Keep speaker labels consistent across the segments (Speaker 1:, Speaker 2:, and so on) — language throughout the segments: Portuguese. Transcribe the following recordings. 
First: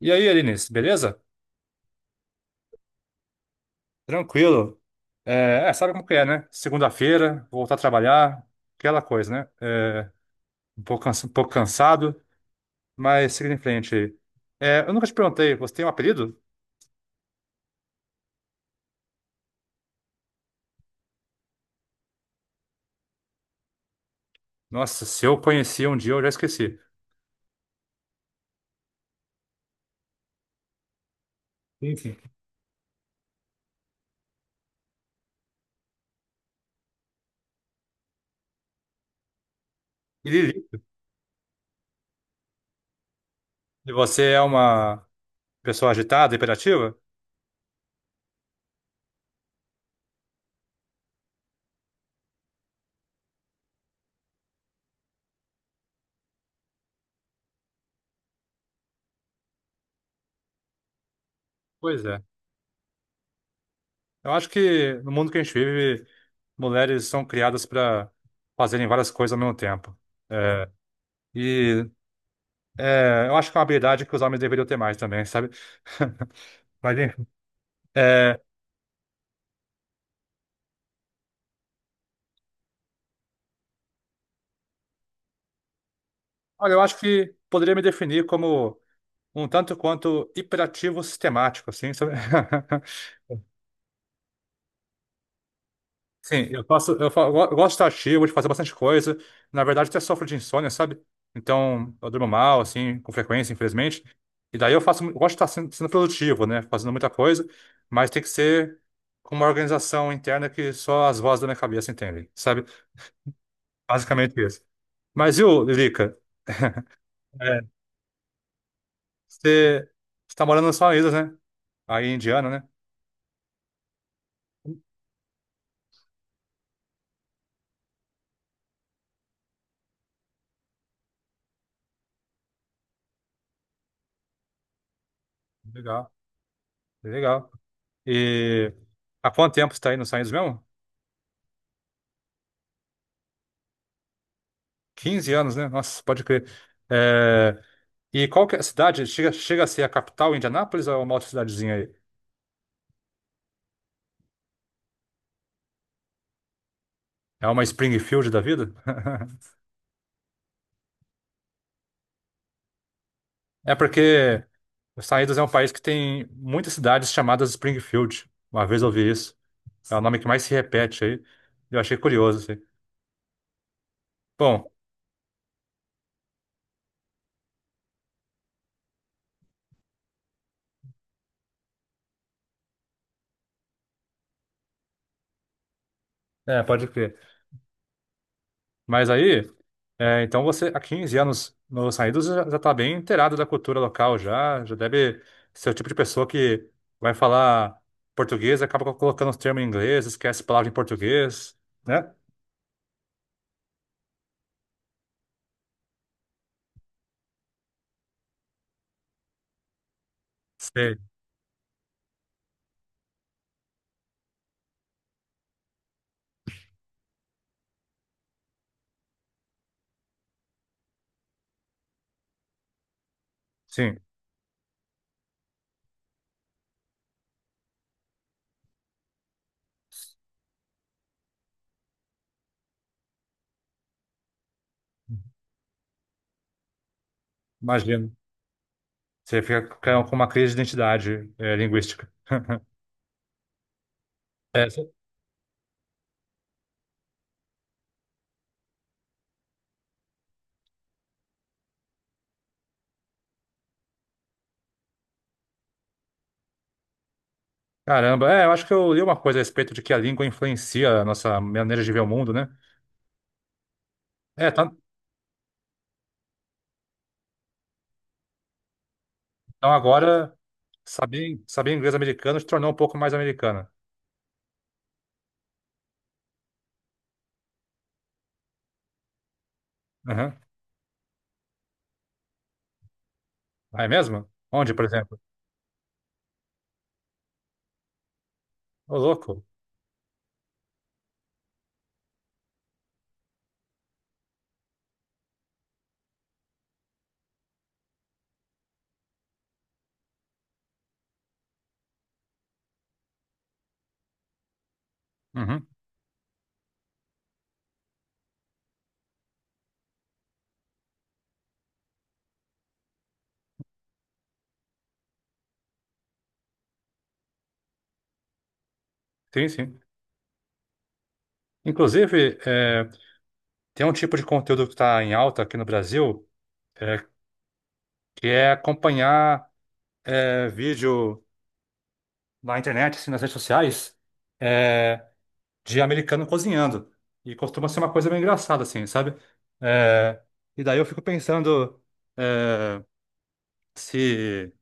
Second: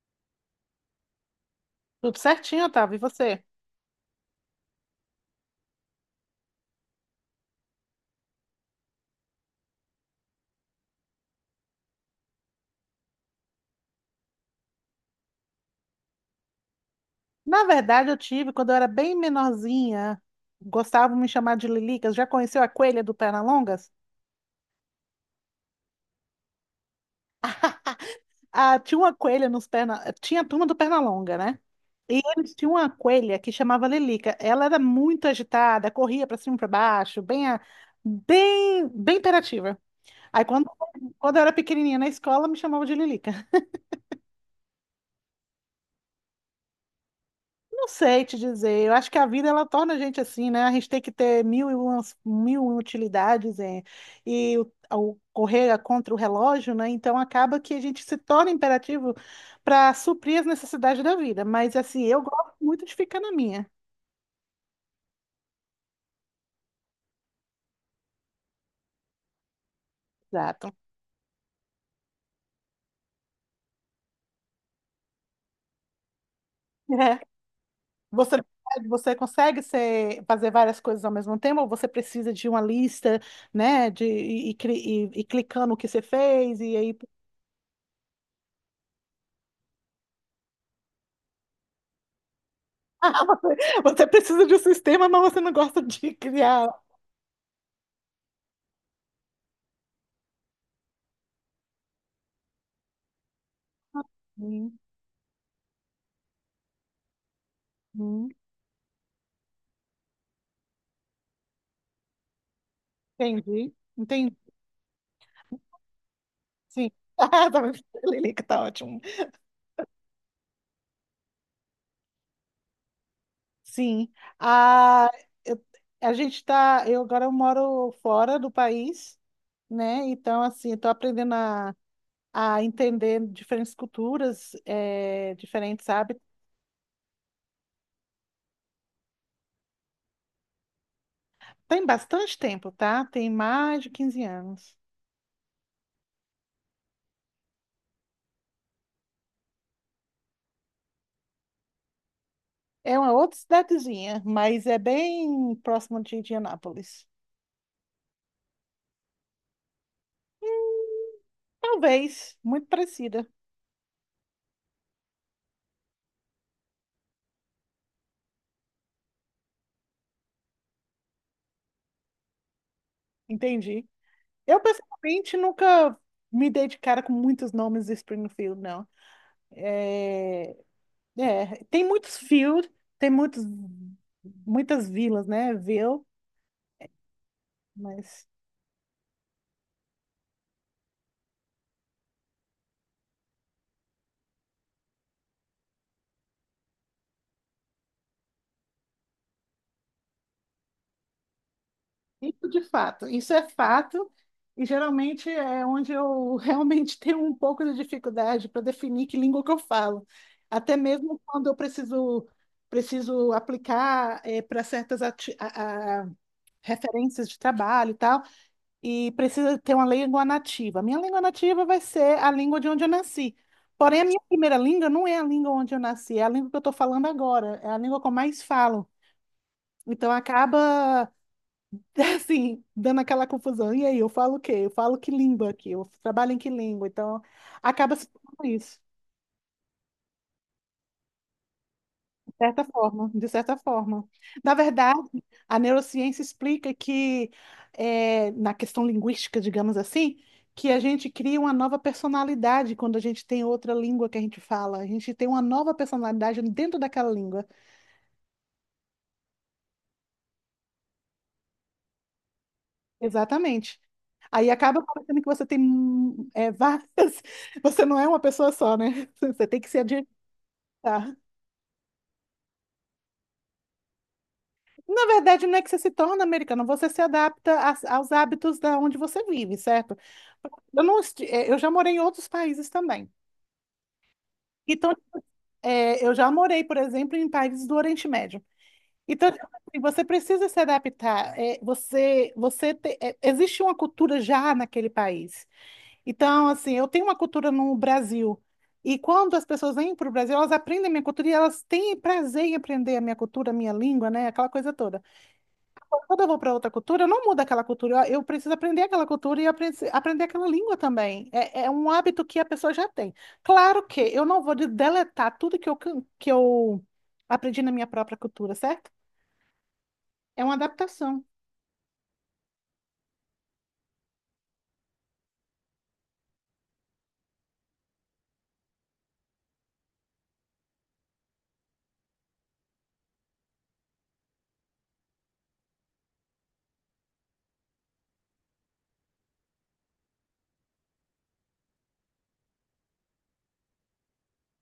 Speaker 1: E aí, Eunice, beleza?
Speaker 2: Tudo certinho, Otávio. E você?
Speaker 1: Tranquilo. Sabe como que é, né? Segunda-feira, voltar a trabalhar, aquela coisa, né? Um pouco, um pouco cansado, mas seguindo em frente aí. Eu nunca te perguntei, você tem um apelido?
Speaker 2: Na verdade, eu tive, quando eu era bem menorzinha, gostavam de me chamar de Lilicas. Já conheceu a coelha do Pernalongas?
Speaker 1: Nossa, se eu conhecia um dia, eu já esqueci.
Speaker 2: Ah, tinha uma coelha nos perna... Tinha a turma do Pernalonga, né?
Speaker 1: Enfim.
Speaker 2: E eles tinham uma coelha que chamava Lilica. Ela era muito agitada, corria para cima e para baixo, bem imperativa.
Speaker 1: E
Speaker 2: Aí, quando,
Speaker 1: Lili,
Speaker 2: quando eu era pequenininha na escola, me chamavam de Lilica.
Speaker 1: e você é uma pessoa agitada, hiperativa?
Speaker 2: Não sei te dizer. Eu acho que a vida, ela torna a gente assim, né? A gente tem que ter mil e uma utilidades, e o correr contra o relógio, né? Então acaba que a gente se torna imperativo para suprir as necessidades da vida. Mas
Speaker 1: Pois
Speaker 2: assim,
Speaker 1: é.
Speaker 2: eu gosto muito de ficar na minha.
Speaker 1: Eu acho que no mundo que a gente vive, mulheres são criadas para fazerem várias coisas ao mesmo tempo. É,
Speaker 2: Exato.
Speaker 1: e eu acho que é uma habilidade que os homens deveriam ter mais também, sabe? Mas,
Speaker 2: É.
Speaker 1: enfim.
Speaker 2: Você,
Speaker 1: É,
Speaker 2: você consegue ser, fazer várias coisas ao mesmo tempo, ou você precisa de uma lista, né? De, e, cri- e clicando o que você fez,
Speaker 1: olha,
Speaker 2: e
Speaker 1: eu
Speaker 2: aí
Speaker 1: acho que poderia me definir como um tanto quanto hiperativo sistemático, assim, sabe?
Speaker 2: Ah, você precisa de um sistema, mas você não gosta de
Speaker 1: Sim, eu
Speaker 2: criar.
Speaker 1: faço, eu, fa- eu go- eu gosto de estar ativo, de fazer bastante coisa. Na verdade, até sofro de insônia, sabe? Então, eu durmo mal, assim, com frequência, infelizmente. E daí eu faço, eu gosto de estar sendo produtivo, né? Fazendo muita coisa, mas tem que
Speaker 2: Uhum,
Speaker 1: ser com uma organização interna que só as vozes da minha cabeça entendem, sabe?
Speaker 2: entendi, entendi.
Speaker 1: Basicamente isso. Mas, viu, Lilica?
Speaker 2: Sim. Ah,
Speaker 1: É,
Speaker 2: tá, Lilica, tá ótimo.
Speaker 1: você está morando nas suas ilhas, né? Aí em Indiana, né?
Speaker 2: Sim. Ah, eu- a gente tá. Eu agora eu moro fora do país, né? Então, assim, estou aprendendo a entender diferentes culturas, diferentes
Speaker 1: Legal,
Speaker 2: hábitos.
Speaker 1: legal. E há quanto tempo você está aí nos Estados Unidos mesmo?
Speaker 2: Tem bastante tempo, tá? Tem mais de 15 anos.
Speaker 1: 15 anos, né? Nossa, pode crer. É, E qual que é a cidade? Chega a ser a capital, Indianápolis, ou é uma outra cidadezinha aí?
Speaker 2: É uma outra cidadezinha, mas é bem próximo de Indianápolis.
Speaker 1: É uma Springfield da vida?
Speaker 2: Talvez, muito parecida.
Speaker 1: É porque os Estados Unidos é um país que tem muitas cidades chamadas Springfield. Uma vez eu ouvi isso. É o nome que mais se repete aí. Eu achei curioso, assim.
Speaker 2: Entendi. Eu,
Speaker 1: Bom,
Speaker 2: pessoalmente, nunca me dei de cara com muitos nomes de Springfield, não. É, tem muitos field, tem muitos, muitas vilas, né? Ville,
Speaker 1: é, pode crer.
Speaker 2: mas
Speaker 1: Mas aí. É, então você, há 15 anos nos Saídos, já está bem inteirado da cultura local já deve ser o tipo de pessoa que vai falar português, acaba colocando os termos em inglês, esquece palavra em português, né?
Speaker 2: isso de fato, isso é fato, e geralmente é onde eu realmente tenho um pouco de dificuldade para definir que língua que eu falo. Até
Speaker 1: Sei,
Speaker 2: mesmo quando eu preciso aplicar para certas referências de trabalho e tal, e precisa ter uma língua nativa. Minha língua nativa vai ser a língua de onde eu nasci.
Speaker 1: sim,
Speaker 2: Porém, a minha primeira língua não é a língua onde eu nasci, é a língua que eu estou falando agora, é a língua que eu mais falo. Então, acaba, assim, dando aquela confusão. E aí, eu falo o quê? Eu falo que língua aqui? Eu trabalho em que língua? Então, acaba se
Speaker 1: imagino.
Speaker 2: tornando isso.
Speaker 1: Você fica com uma crise de identidade, é, linguística.
Speaker 2: De certa forma. Na
Speaker 1: É, sim.
Speaker 2: verdade, a neurociência explica que, na questão linguística, digamos assim, que a gente cria uma nova personalidade quando a gente tem outra língua que a gente fala. A gente tem uma nova personalidade dentro daquela língua.
Speaker 1: Caramba, eu acho que eu li uma coisa a respeito de que a língua influencia a nossa maneira de ver o mundo, né?
Speaker 2: Exatamente.
Speaker 1: É,
Speaker 2: Aí
Speaker 1: tá-
Speaker 2: acaba parecendo que você tem, várias. Você não é uma pessoa só, né? Você tem que
Speaker 1: então
Speaker 2: se
Speaker 1: agora
Speaker 2: adaptar.
Speaker 1: saber inglês americano te tornou um pouco mais americana.
Speaker 2: Na verdade, não é que você se torna americano, você se adapta aos hábitos da onde você vive, certo? Eu não, esti- é, Eu já morei em outros países também.
Speaker 1: Ah, é mesmo? Onde, por
Speaker 2: Então,
Speaker 1: exemplo?
Speaker 2: eu já morei, por exemplo, em países do Oriente Médio.
Speaker 1: Ô,
Speaker 2: Então, tipo
Speaker 1: louco.
Speaker 2: assim, você precisa se adaptar. É, você, existe uma cultura já naquele país. Então, assim, eu tenho uma cultura no Brasil. E quando as pessoas vêm para o Brasil, elas aprendem a minha cultura, e elas têm prazer em aprender a minha cultura, a minha língua, né? Aquela coisa toda.
Speaker 1: Uhum.
Speaker 2: Quando eu vou para outra cultura, eu não mudo aquela cultura, eu preciso aprender aquela cultura e aprender aquela língua também. É, é um hábito que a pessoa já tem. Claro que eu não vou deletar tudo que eu aprendi na minha própria cultura, certo?
Speaker 1: Sim, sim.
Speaker 2: É uma adaptação.
Speaker 1: Inclusive, tem um tipo de conteúdo que está em alta aqui no Brasil, é, que é acompanhar vídeo na internet, assim, nas redes sociais, é, de americano cozinhando. E costuma ser uma coisa bem engraçada, assim, sabe? É, e daí eu fico pensando é, se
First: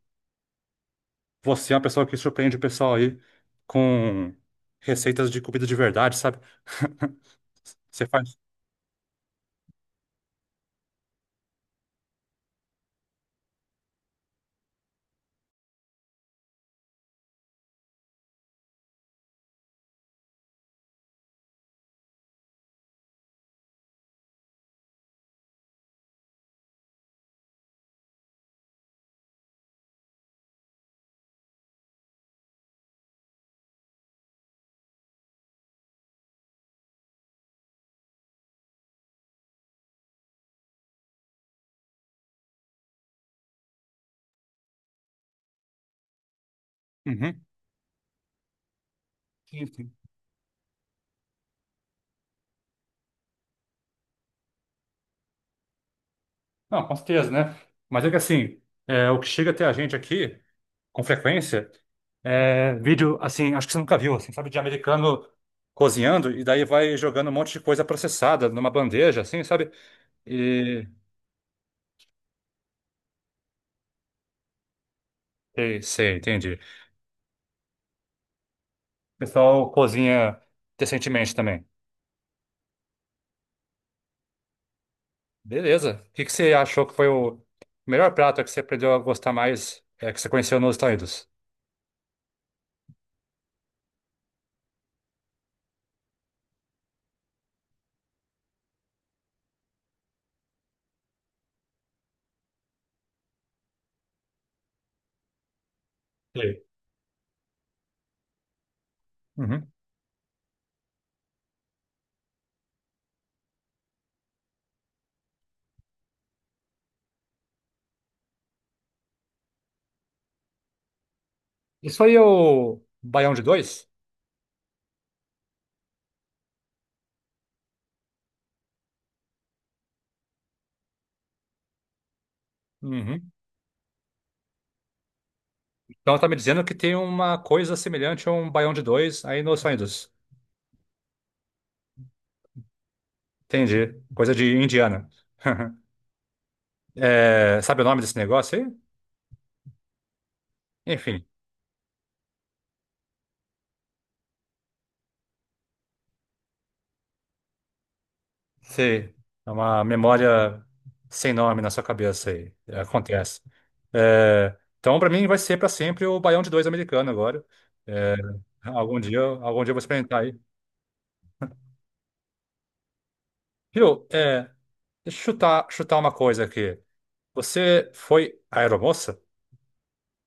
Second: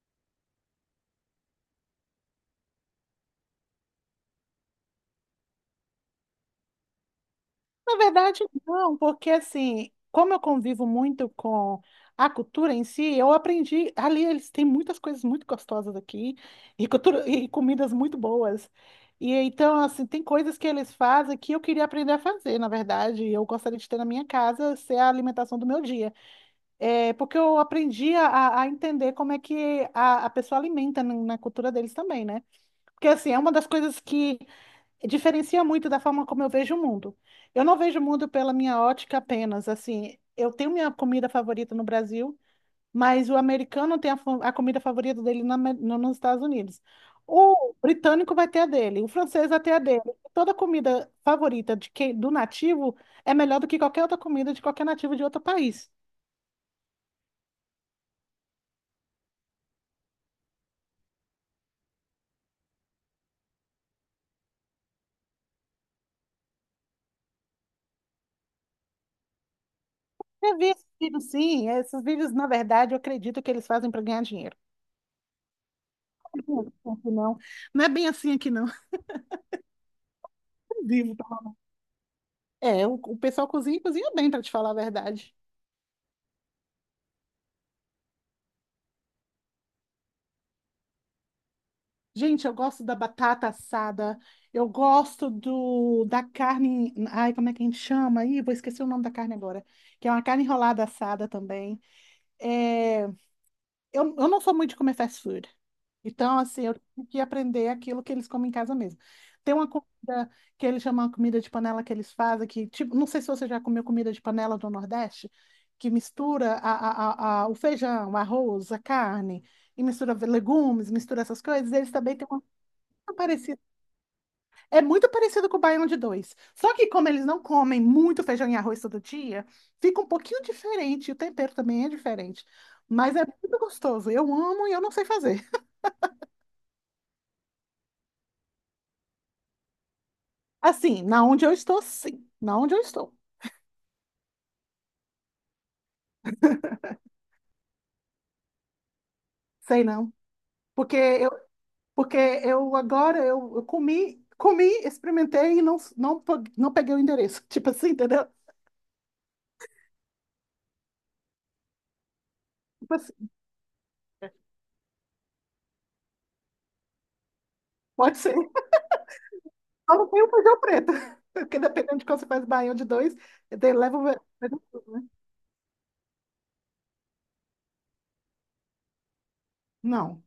Speaker 1: você é uma pessoa que surpreende o pessoal aí com receitas de comida de verdade, sabe?
Speaker 2: Na
Speaker 1: Você faz.
Speaker 2: verdade, não, porque assim, como eu convivo muito com a cultura em si, eu aprendi. Ali eles têm muitas coisas muito gostosas aqui, e cultura, e comidas muito boas. E então, assim, tem coisas que eles fazem que eu queria aprender a fazer, na verdade. E eu gostaria de ter na minha casa, ser a alimentação do meu dia. É, porque eu aprendi a entender como é que a pessoa alimenta na cultura deles também, né? Porque, assim, é uma das coisas que diferencia muito da forma como eu vejo o mundo. Eu não vejo o mundo pela minha ótica apenas, assim, eu tenho minha comida favorita no Brasil, mas o americano tem a comida favorita dele na Ame- no- nos Estados Unidos.
Speaker 1: Uhum.
Speaker 2: O britânico vai ter a dele, o francês vai
Speaker 1: Sim,
Speaker 2: ter a
Speaker 1: sim.
Speaker 2: dele. Toda comida favorita de quem, do nativo, é melhor do que qualquer outra comida de qualquer nativo de outro país.
Speaker 1: Não, com certeza, né? Mas é que assim, o que chega até a gente aqui, com frequência, é vídeo, assim, acho que você nunca viu, assim, sabe, de americano cozinhando e daí vai jogando um monte de coisa processada numa bandeja, assim, sabe?
Speaker 2: Eu vi esses
Speaker 1: E.
Speaker 2: vídeos, sim, esses vídeos, na verdade, eu acredito que eles fazem para ganhar dinheiro.
Speaker 1: Sei, sei, entendi. O
Speaker 2: Não, não é bem assim aqui, não.
Speaker 1: pessoal cozinha
Speaker 2: Vivo.
Speaker 1: decentemente também.
Speaker 2: É, o pessoal cozinha, e cozinha bem, para te falar a verdade.
Speaker 1: Beleza. O que que você achou que foi o melhor prato que você aprendeu a gostar mais, é, que você conheceu nos Estados Unidos?
Speaker 2: Gente, eu gosto da batata assada, eu gosto do, da carne. Ai, como é que a gente chama, aí? Vou esquecer o nome da carne agora. Que é uma carne enrolada assada também. É, eu não sou muito de comer fast food. Então,
Speaker 1: Sei.
Speaker 2: assim, eu tive que aprender aquilo que eles comem em casa mesmo. Tem uma
Speaker 1: Uhum.
Speaker 2: comida que eles chamam de comida de panela, que eles fazem, que, tipo, não sei se você já comeu comida de panela do Nordeste, que mistura o feijão, o arroz, a carne, e mistura legumes, mistura essas coisas. Eles
Speaker 1: Isso aí
Speaker 2: também
Speaker 1: é
Speaker 2: têm uma
Speaker 1: o baião de
Speaker 2: parecida,
Speaker 1: dois?
Speaker 2: é muito parecido com o baião de 2. Só que, como eles não comem muito feijão e arroz todo dia, fica um pouquinho diferente. O tempero também é diferente. Mas é
Speaker 1: Uhum.
Speaker 2: muito gostoso. Eu amo, e eu não sei fazer.
Speaker 1: Então tá me dizendo que tem uma coisa semelhante a um baião de dois aí nos Estados Unidos.
Speaker 2: Assim, na onde eu estou, sim. Na onde eu estou.
Speaker 1: Entendi. Coisa de indiana. Sabe o nome desse negócio aí?
Speaker 2: Sei não. Porque
Speaker 1: Enfim,
Speaker 2: eu, porque eu agora, eu comi, experimentei e não peguei o endereço. Tipo assim, entendeu?
Speaker 1: sei. É uma memória sem nome na sua cabeça aí.
Speaker 2: Tipo assim,
Speaker 1: Acontece. Então para mim vai ser para sempre o baião de dois americano agora. É,
Speaker 2: pode ser.
Speaker 1: algum dia eu vou
Speaker 2: Só não tem
Speaker 1: experimentar
Speaker 2: o
Speaker 1: aí.
Speaker 2: feijão preto. Porque dependendo de quando você faz baião de dois, ele leva
Speaker 1: Viu?
Speaker 2: o...
Speaker 1: É, deixa eu chutar uma coisa aqui. Você foi aeromoça?
Speaker 2: Não.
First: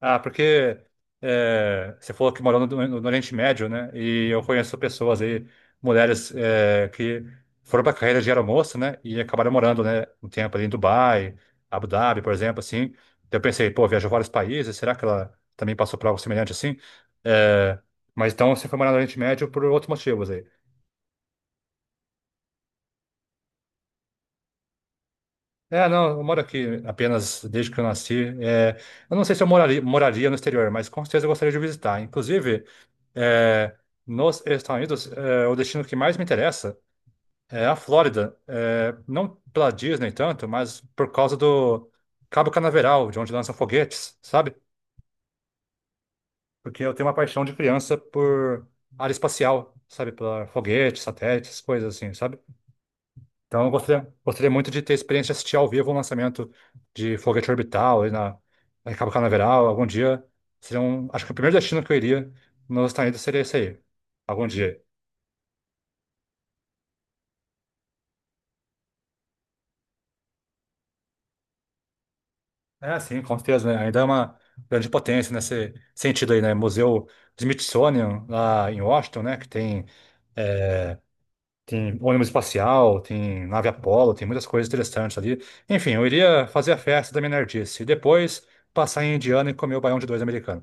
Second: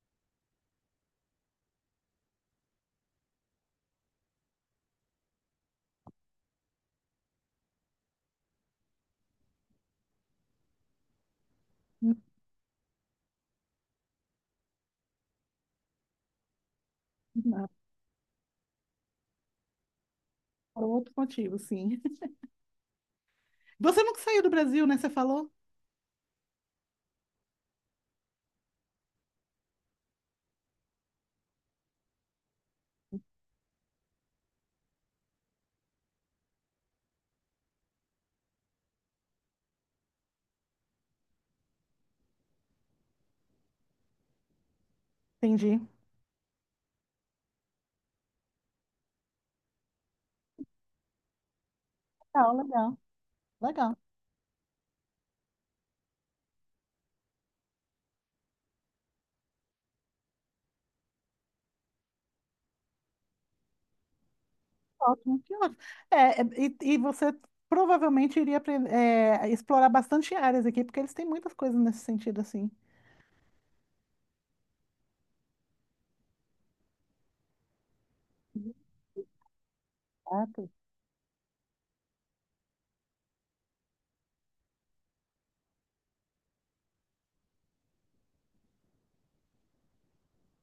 Speaker 1: Ah, porque é, você falou que morou Oriente Médio, né? E eu conheço pessoas aí, mulheres é, que foram para a carreira de aeromoça, né? E acabaram morando, né? Um tempo ali em Dubai, Abu Dhabi, por exemplo, assim. Então eu pensei, pô, viajou vários países, será que ela também passou por algo semelhante assim?
Speaker 2: Não.
Speaker 1: É, mas então você foi morar no Oriente Médio por outros motivos aí.
Speaker 2: Por outro motivo, sim. Você nunca saiu do Brasil, né? Você falou?
Speaker 1: É, não, eu moro aqui apenas desde que eu nasci. É, eu não sei se eu moraria no exterior, mas com certeza eu gostaria de visitar. Inclusive, é, nos Estados Unidos, o destino que mais me interessa é a Flórida. É, não pela Disney tanto, mas por causa do Cabo Canaveral, de onde lançam foguetes, sabe?
Speaker 2: Entendi.
Speaker 1: Porque eu tenho uma paixão de criança por área espacial, sabe? Pela foguetes, satélites, coisas assim, sabe?
Speaker 2: Legal, legal,
Speaker 1: Então,
Speaker 2: legal.
Speaker 1: gostaria muito de ter experiência de assistir ao vivo um lançamento de Foguete Orbital aí na Cabo Canaveral. Algum dia seria um. Acho que o primeiro destino que eu iria nos Estados Unidos seria esse aí. Algum dia.
Speaker 2: Ótimo, que ótimo. E você provavelmente iria explorar bastante áreas aqui, porque eles têm muitas coisas nesse sentido, assim.
Speaker 1: É, sim, com certeza, né? Ainda é uma grande potência nesse sentido aí, né? Museu Smithsonian lá em Washington, né? Que tem,
Speaker 2: Exato.
Speaker 1: é, tem ônibus espacial, tem nave Apollo, tem muitas coisas interessantes ali. Enfim, eu iria fazer a festa da minha nerdice e depois passar em Indiana e comer o baião de dois americano.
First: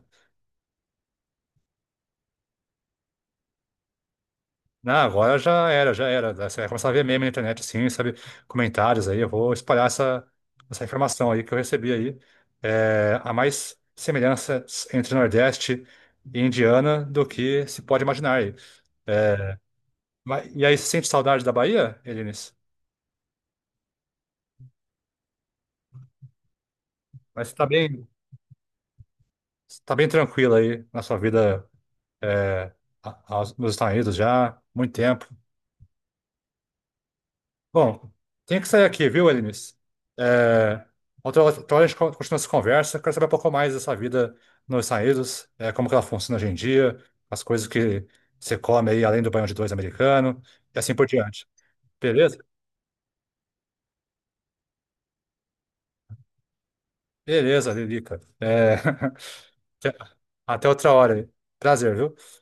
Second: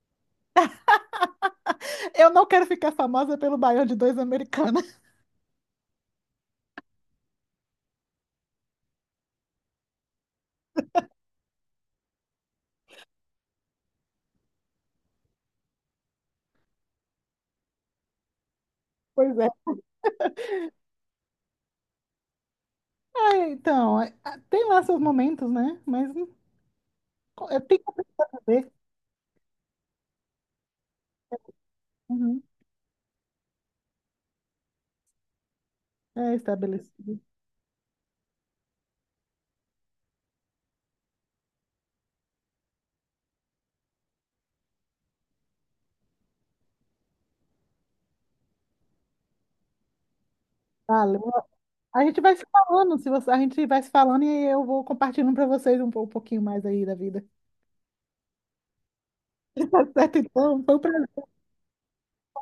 Speaker 2: Eu não quero ficar famosa pelo baião de dois americana.
Speaker 1: Não, agora já era, já era. Você vai começar a ver meme na internet, assim, sabe? Comentários aí. Eu vou espalhar essa informação aí que eu recebi aí. É, há mais semelhanças entre Nordeste e Indiana do que se pode imaginar aí.
Speaker 2: Pois é.
Speaker 1: É, e aí, você sente saudade da Bahia, Elinis?
Speaker 2: Ah, então, tem lá seus momentos, né? Mas
Speaker 1: Mas
Speaker 2: tem que aprender a saber.
Speaker 1: você tá bem tranquilo aí na sua vida,
Speaker 2: Uhum.
Speaker 1: é, nos Estados Unidos já, há muito tempo.
Speaker 2: É estabelecido.
Speaker 1: Bom, tenho que sair aqui, viu, Elinis? É, outra hora a gente continua essa conversa. Quero saber um pouco mais dessa vida nos Estados Unidos, é, como que ela funciona hoje em dia, as coisas que você come aí, além do banho de dois americano, e assim por
Speaker 2: Valeu.
Speaker 1: diante.
Speaker 2: A gente vai
Speaker 1: Beleza?
Speaker 2: se falando, se você, a gente vai se falando e eu vou compartilhando para vocês um, pouquinho mais aí da vida.
Speaker 1: Beleza, Lilica. É,
Speaker 2: Certo, então,
Speaker 1: até
Speaker 2: foi um
Speaker 1: outra hora
Speaker 2: prazer.
Speaker 1: aí. Prazer, viu?